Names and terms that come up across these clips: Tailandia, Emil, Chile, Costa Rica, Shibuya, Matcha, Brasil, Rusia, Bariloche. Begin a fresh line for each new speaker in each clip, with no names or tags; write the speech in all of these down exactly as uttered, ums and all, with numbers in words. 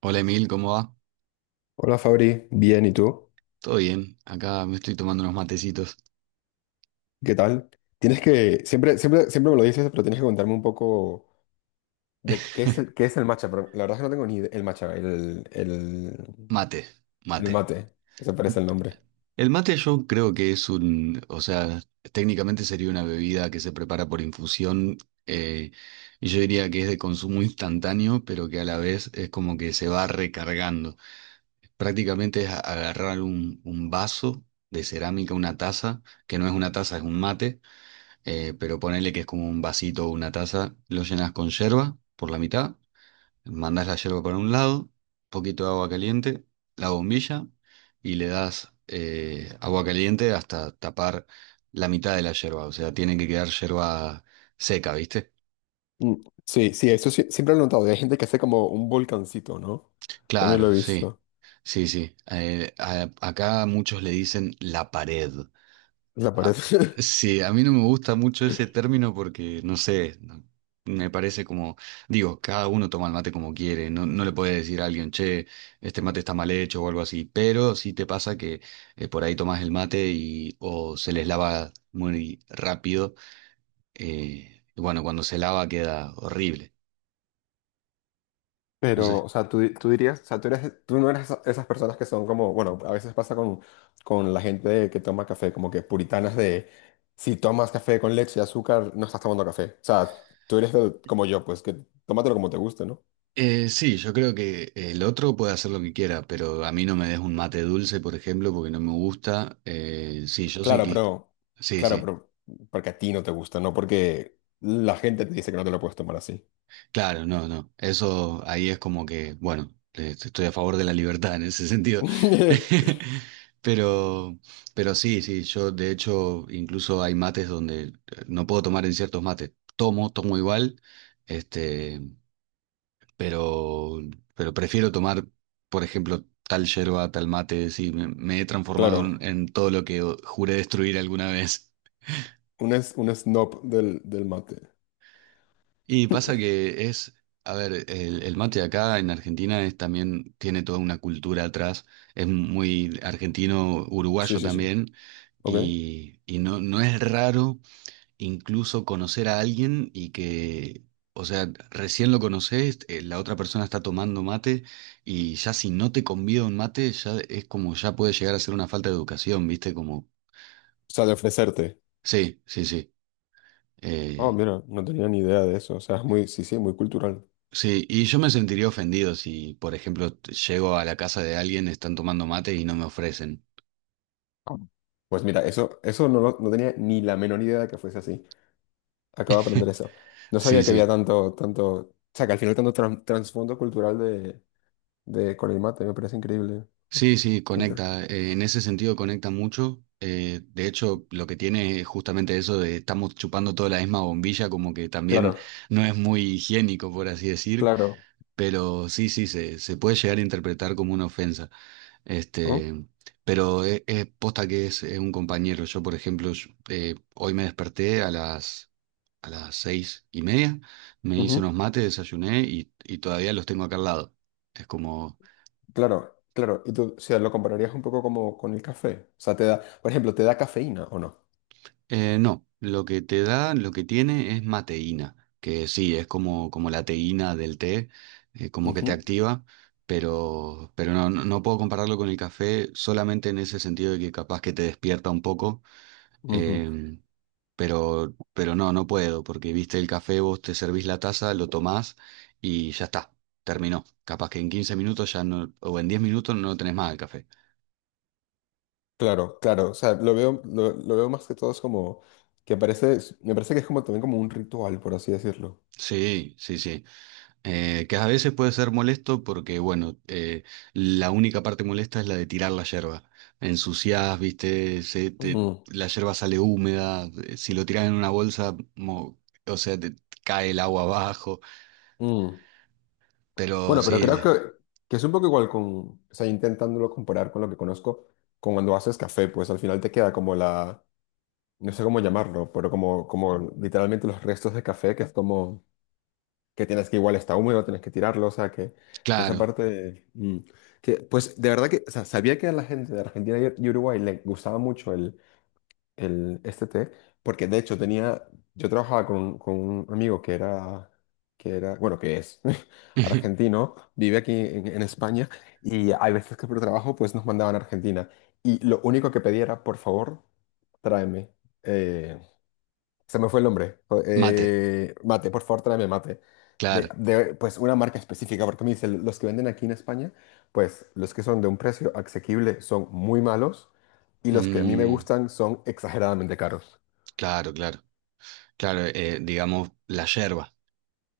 Hola Emil, ¿cómo va?
Hola Fabri, bien, ¿y tú?
Todo bien, acá me estoy tomando unos matecitos.
¿Qué tal? Tienes que, siempre, siempre, siempre me lo dices, pero tienes que contarme un poco de qué es el, qué es el matcha. Pero la verdad es que no tengo ni idea. El matcha, el, el,
Mate,
el
mate.
mate, que se parece el nombre.
El mate yo creo que es un, o sea, técnicamente sería una bebida que se prepara por infusión, eh, y yo diría que es de consumo instantáneo, pero que a la vez es como que se va recargando. Prácticamente es a- agarrar un, un vaso de cerámica, una taza, que no es una taza, es un mate, eh, pero ponele que es como un vasito o una taza, lo llenas con yerba por la mitad. Mandás la yerba para un lado, poquito de agua caliente, la bombilla y le das, eh, agua caliente hasta tapar la mitad de la yerba. O sea, tiene que quedar yerba seca, ¿viste?
Mm, sí, sí, eso sí, siempre lo he notado. Y hay gente que hace como un volcancito, ¿no? También
Claro,
lo he
sí,
visto.
sí, sí. Eh, a- acá muchos le dicen la pared.
La
Ah,
pared.
sí, a mí no me gusta mucho ese término porque, no sé, no- me parece como, digo, cada uno toma el mate como quiere, no, no le puede decir a alguien, che, este mate está mal hecho o algo así, pero sí te pasa que, eh, por ahí tomas el mate y o se les lava muy rápido, eh, y bueno, cuando se lava queda horrible. Entonces,
Pero, o sea, tú, di- tú dirías, o sea, tú eres, tú no eres esa- esas personas que son como, bueno, a veces pasa con, con la gente que toma café, como que puritanas de, si tomas café con leche y azúcar, no estás tomando café. O sea, tú eres del- como yo, pues que tómatelo como te guste, ¿no?
eh, sí, yo creo que el otro puede hacer lo que quiera, pero a mí no me des un mate dulce, por ejemplo, porque no me gusta. Eh, sí, yo sí
Claro,
que...
pero,
Sí,
claro,
sí.
pero, porque a ti no te gusta, no porque la gente te dice que no te lo puedes tomar así.
Claro, no, no. Eso ahí es como que, bueno, eh, estoy a favor de la libertad en ese sentido. Pero, pero sí, sí, yo de hecho incluso hay mates donde, eh, no puedo tomar en ciertos mates. Tomo, tomo igual, este, pero, pero prefiero tomar, por ejemplo, tal yerba, tal mate. Sí, me, me he transformado en,
Claro,
en todo lo que juré destruir alguna vez.
un, es, un snob del, del mate.
Y pasa que es, a ver, el, el mate acá en Argentina es también, tiene toda una cultura atrás, es muy argentino,
Sí,
uruguayo
sí, sí.
también,
Ok. O
y, y no, no es raro incluso conocer a alguien y que, o sea, recién lo conoces, eh, la otra persona está tomando mate y ya si no te convida un mate, ya es como, ya puede llegar a ser una falta de educación, ¿viste? Como,
sea, de ofrecerte.
sí, sí, sí.
Oh,
Eh,
mira, no tenía ni idea de eso. O sea, es muy, sí, sí, muy cultural.
sí, y yo me sentiría ofendido si, por ejemplo, t- llego a la casa de alguien, están tomando mate y no me ofrecen.
Ah. Pues mira, eso, eso no, lo- no tenía ni la menor idea de que fuese así. Acabo de aprender eso. No
Sí,
sabía que había
sí,
tanto, tanto, o sea, que al final tanto tran- trasfondo cultural de, de con el mate, me parece increíble. Oh,
sí, sí,
qué inter-
conecta. Eh, en ese sentido conecta mucho. Eh, de hecho, lo que tiene es justamente eso de estamos chupando toda la misma bombilla, como que también
claro,
no es muy higiénico, por así decir.
claro.
Pero sí, sí, se, se puede llegar a interpretar como una ofensa.
¿Oh?
Este, pero es, es posta que es, es un compañero. Yo, por ejemplo, yo- eh, hoy me desperté a las, a las seis y media, me hice
Ujú.
unos mates, desayuné y, y todavía los tengo acá al lado. Es como,
Claro, claro. Y tú, o sea, lo compararías un poco como con el café. O sea, te da, por ejemplo, ¿te da cafeína o no?
eh, no, lo que te da, lo que tiene es mateína, que sí, es como, como la teína del té, eh, como que te
Ujú,
activa, pero, pero no, no, no puedo compararlo con el café solamente en ese sentido de que capaz que te despierta un poco.
ujú.
Em, pero, pero no, no puedo, porque viste el café, vos te servís la taza, lo tomás y ya está, terminó. Capaz que en quince minutos ya no, o en diez minutos no tenés más el café.
Claro, claro, o sea, lo veo, lo, lo veo más que todo es como, que parece, me parece que es como también como un ritual, por así decirlo.
Sí, sí, sí. Eh, que a veces puede ser molesto porque, bueno, eh, la única parte molesta es la de tirar la yerba. Ensuciás, viste, se te-
Ujú,
la yerba sale húmeda, eh, si lo tirás en una bolsa, mo- o sea, te cae el agua abajo,
ujú.
pero
Bueno, pero creo
sí,
que, que es un poco igual con, o sea, intentándolo comparar con lo que conozco, con cuando haces café, pues al final te queda como la, no sé cómo llamarlo, pero como, como literalmente los restos de café, que es como, que tienes que igual está húmedo, tienes que tirarlo, o sea, que, que esa
claro.
parte, mm, que, pues de verdad que, o sea, sabía que a la gente de Argentina y y Uruguay le gustaba mucho el, este té, porque de hecho tenía, yo trabajaba con, con un amigo que era, que era, bueno, que es argentino, vive aquí en, en España y hay veces que por trabajo pues nos mandaban a Argentina y lo único que pedía era, por favor, tráeme. eh, Se me fue el nombre. Jo-
Mate.
eh, mate, por favor, tráeme mate. De,
Claro,
de, pues una marca específica, porque me dice, los que venden aquí en España, pues los que son de un precio asequible son muy malos y los que a mí me
mm,
gustan son exageradamente caros.
claro, claro, claro, eh, digamos la yerba.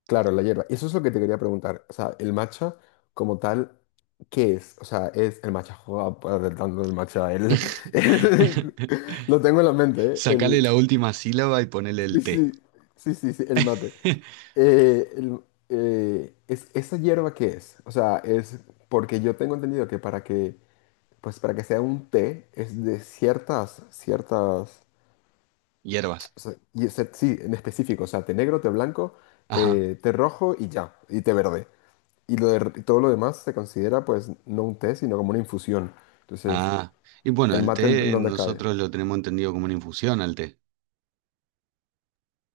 Claro, la hierba. Y eso es lo que te quería preguntar. O sea, el matcha como tal, ¿qué es? O sea, es el matcha, joder, tanto el matcha, el, el- lo tengo en la mente, ¿eh?
Sacale
El,
la última sílaba y ponele
Sí,
el té.
sí, sí, sí, sí, el mate. Eh, el- eh, es, ¿esa hierba qué es? O sea, es porque yo tengo entendido que para que, pues para que sea un té es de ciertas, ciertas,
Hierbas.
o sea, y es- sí, en específico, o sea, té negro, té blanco,
Ajá.
eh, té rojo y ya, y té verde. Y, lo de- y todo lo demás se considera pues no un té, sino como una infusión. Entonces,
Ah. Y bueno,
¿el
el
mate en, en
té
dónde cae?
nosotros lo tenemos entendido como una infusión al té.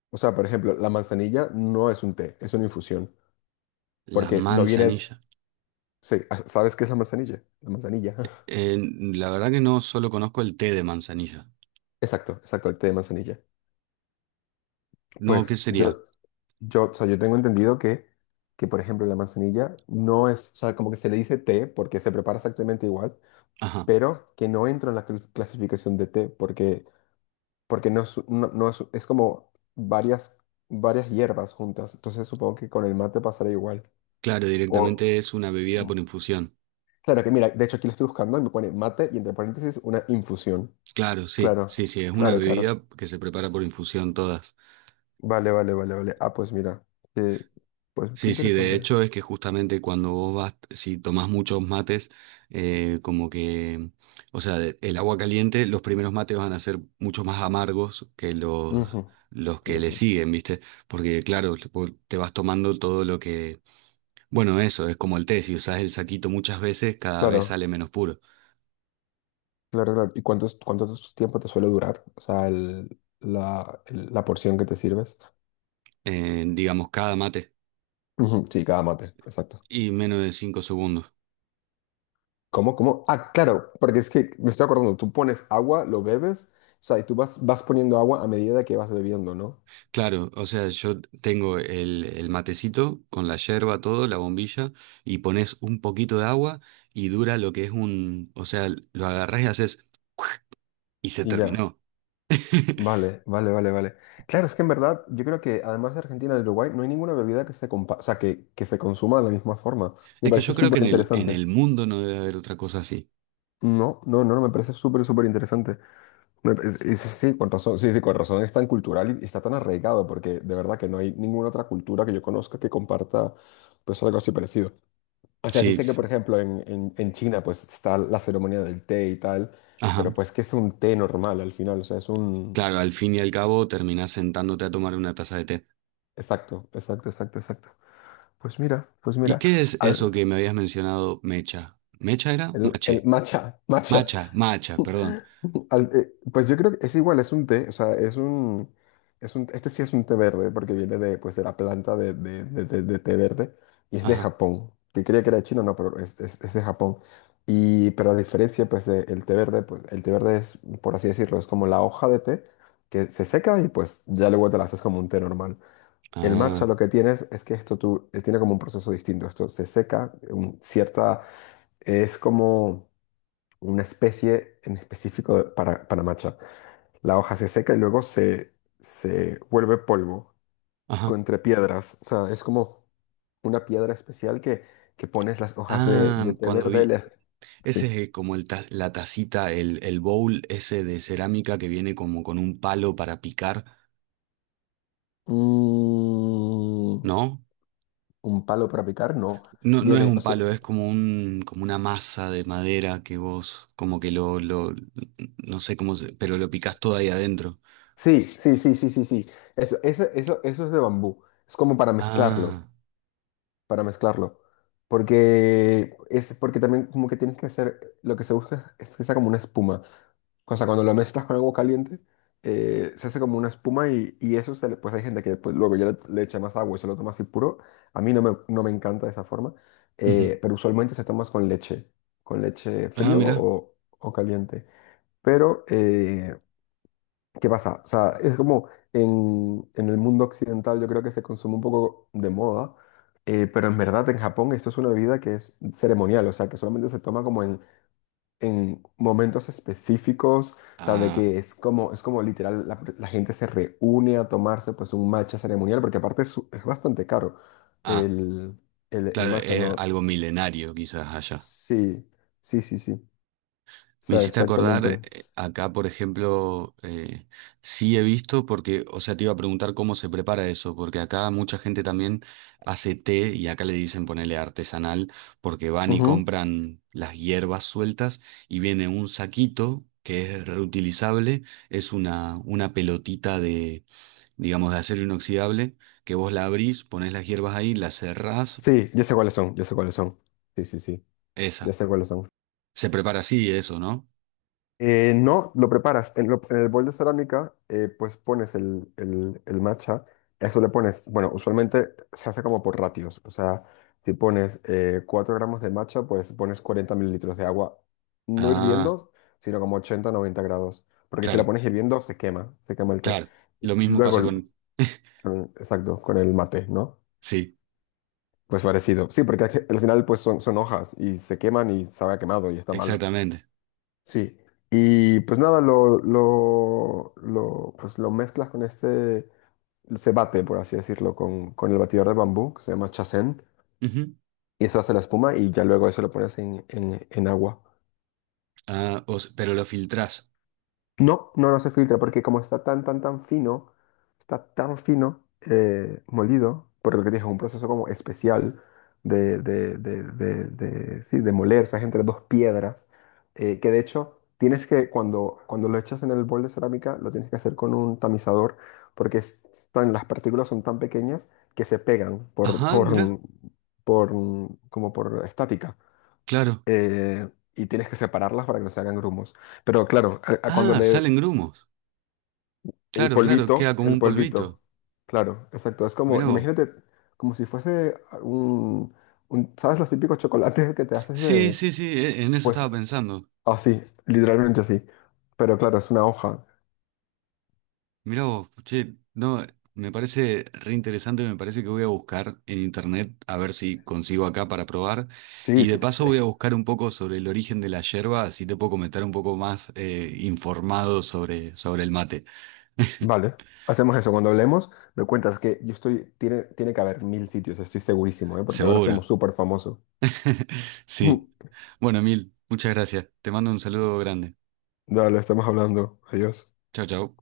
O sea, por ejemplo, la manzanilla no es un té, es una infusión,
La
porque no viene.
manzanilla.
Sí, ah, ¿sabes qué es la manzanilla? La manzanilla.
Eh, la verdad que no solo conozco el té de manzanilla.
Exacto, exacto, el té de manzanilla.
No, ¿qué
Pues
sería?
yo, yo, o sea, yo tengo entendido que, que, por ejemplo, la manzanilla no es, o sea, como que se le dice té porque se prepara exactamente igual,
Ajá.
pero que no entra en la cl- clasificación de té porque, porque no es, no, no es, es como varias, varias hierbas juntas. Entonces supongo que con el mate pasará igual.
Claro,
O,
directamente es una bebida
Mm.
por infusión.
Claro que mira, de hecho aquí lo estoy buscando y me pone mate y entre paréntesis una infusión.
Claro, sí,
Claro,
sí, sí, es una
claro,
bebida
claro.
que se prepara por infusión todas.
Vale, vale, vale, vale. Ah, pues mira, eh, pues qué
Sí, sí, de
interesante.
hecho es que justamente cuando vos vas, si tomás muchos mates, eh, como que, o sea, de- el agua caliente, los primeros mates van a ser mucho más amargos que los,
Ujú.
los que
Tienes
le
un-
siguen, ¿viste? Porque claro, vos te vas tomando todo lo que, bueno, eso, es como el té, si usás el saquito muchas veces, cada vez
Claro,
sale menos puro,
claro, claro. ¿Y cuánto, es- cuánto es- tiempo te suele durar? O sea, el- la, el- la porción que te sirves.
eh, digamos, cada mate,
Ujú, sí, cada mate, exacto.
y menos de cinco segundos.
¿Cómo, cómo? Ah, claro, porque es que me estoy acordando, tú pones agua, lo bebes, o sea, y tú vas, vas poniendo agua a medida que vas bebiendo, ¿no?
Claro, o sea, yo tengo el, el matecito con la yerba, todo, la bombilla, y pones un poquito de agua y dura lo que es un, o sea, lo agarrás y haces, y se
Y ya,
terminó.
vale, vale, vale, vale. Claro, es que en verdad yo creo que además de Argentina y Uruguay no hay ninguna bebida que se compa- o sea, que, que se consuma de la misma forma. Me
Es que
parece
yo creo que
súper
en el, en
interesante.
el mundo no debe haber otra cosa así.
No, no, no, no, me parece súper, súper interesante. Me pa- es- es- Sí, con razón, sí, sí, con razón es tan cultural y está tan arraigado porque de verdad que no hay ninguna otra cultura que yo conozca que comparta pues algo así parecido. O sea, sí
Sí,
sé que por ejemplo en, en, en China pues está la ceremonia del té y tal,
ajá.
pero pues que es un té normal al final, o sea, es un.
Claro, al fin y al cabo terminás sentándote a tomar una taza de té.
Exacto, exacto, exacto, exacto. Pues mira, pues
¿Y
mira,
qué es eso
al-
que me habías mencionado, mecha? ¿Mecha era?
el, el
Mache.
matcha, matcha.
Macha, macha, perdón.
Al- eh, pues yo creo que es igual, es un té, o sea, es un, es un, este sí es un té verde porque viene de, pues, de la planta de, de- de- de- de té verde y es de
Ajá.
Japón, que creía que era chino, no, pero es, es- es de Japón. Y, pero a diferencia, pues, del té verde, pues, el té verde es, por así decirlo, es como la hoja de té que se seca y pues ya luego te la haces como un té normal. El matcha
Ah,
lo que tienes es que esto tú, eh, tiene como un proceso distinto. Esto se seca, un- cierta, es como una especie en específico de- para, para matcha. La hoja se seca y luego se, se vuelve polvo
ajá.
con- entre piedras. O sea, es como una piedra especial que, que pones las hojas de,
Ah,
de té
cuando
verde.
vi.
Le-
Ese es,
sí.
eh, como el ta- la tacita, el, el bowl ese de cerámica que viene como con un palo para picar,
Mm,
¿no?
¿Un palo para picar? No.
No, no es
Viene, o
un
sea,
palo, es como un, como una masa de madera que vos, como que lo, lo, no sé cómo se, pero lo picás todo ahí adentro.
sí, sí, sí, sí, sí, sí. Eso, eso, eso, eso es de bambú. Es como para mezclarlo.
Ah,
Para mezclarlo. Porque es porque también como que tienes que hacer, lo que se busca es que sea como una espuma. O sea, cuando lo mezclas con agua caliente, eh, se hace como una espuma y, y eso se le- pues hay gente que pues, luego ya le, le echa más agua y se lo toma así puro. A mí no me, no me encanta de esa forma,
ujú.
eh, pero usualmente se toma con leche, con leche
Ah,
frío
mira.
o, o caliente. Pero, eh, ¿qué pasa? O sea, es como en, en el mundo occidental yo creo que se consume un poco de moda, eh, pero en verdad en Japón esto es una bebida que es ceremonial, o sea, que solamente se toma como en, en momentos específicos, o sea, de
Ah,
que es como, es como literal, la, la gente se reúne a tomarse pues un matcha ceremonial, porque aparte es, es bastante caro
ah,
el, el, el
claro,
matcha,
es
¿no?
algo milenario quizás allá.
Sí, sí, sí, sí, o
Me
sea,
hiciste acordar, eh,
exactamente.
acá por ejemplo, eh, sí he visto, porque, o sea, te iba a preguntar cómo se prepara eso, porque acá mucha gente también hace té y acá le dicen ponerle artesanal, porque van y
Ujú.
compran las hierbas sueltas y viene un saquito que es reutilizable, es una, una pelotita de, digamos, de acero inoxidable, que vos la abrís, ponés las hierbas ahí, las cerrás,
Sí, yo sé cuáles son, yo sé cuáles son. Sí, sí, sí. Ya
esa.
sé cuáles son.
Se prepara así eso, ¿no?
Eh, no, lo preparas. En, lo- en el bol de cerámica, eh, pues pones el, el, el matcha. A eso le pones, bueno, usualmente se hace como por ratios. O sea, si pones eh, 4 gramos de matcha, pues pones cuarenta mililitros de agua, no
Ah,
hirviendo, sino como ochenta, noventa grados. Porque si la
claro.
pones hirviendo, se quema, se quema el té.
Claro, lo mismo
Luego,
pasa
el-
con...
mm, exacto, con el mate, ¿no?
Sí,
Pues parecido. Sí, porque al final, pues son, son hojas y se queman y sabe a quemado y está malo.
exactamente.
Sí, y pues nada, lo, lo, lo, pues lo mezclas con este, se bate, por así decirlo, con, con el batidor de bambú, que se llama chacén,
Ujú.
y eso hace la espuma y ya luego eso lo pones en, en, en agua.
Ah, o s- pero lo filtrás.
No, no, no se filtra porque como está tan, tan, tan fino, está tan fino, eh, molido, por lo que te dije es un proceso como especial de, de, de, de, de-, sí, de moler, o sea, es entre dos piedras, eh, que de hecho tienes que, cuando, cuando lo echas en el bol de cerámica, lo tienes que hacer con un tamizador, porque es tan- las partículas son tan pequeñas que se pegan por,
Ajá,
por,
mirá,
por, como por estática,
claro.
eh, y tienes que separarlas para que no se hagan grumos. Pero claro, a- a cuando
Ah,
le,
salen grumos.
el
Claro, claro, queda
polvito,
como
el
un polvito.
polvito. Claro, exacto. Es como,
Mirá vos.
imagínate, como si fuese un, un- ¿sabes los típicos chocolates que te haces
Sí,
de,
sí, sí, e- en eso estaba
pues,
pensando.
así, literalmente así. Pero claro, es una hoja.
Mirá vos, che, no, me parece re interesante, me parece que voy a buscar en internet a ver si consigo acá para probar.
Sí,
Y de
sí,
paso
sí.
voy a buscar un poco sobre el origen de la yerba, así te puedo comentar un poco más, eh, informado sobre, sobre el mate.
Vale. Hacemos eso. Cuando hablemos, me cuentas que yo estoy, tiene, tiene que haber mil sitios, estoy segurísimo, ¿eh? Porque ahora
Seguro.
somos súper famosos.
Sí. Bueno, Emil, muchas gracias. Te mando un saludo grande.
Dale, estamos hablando. Adiós.
Chao, chao.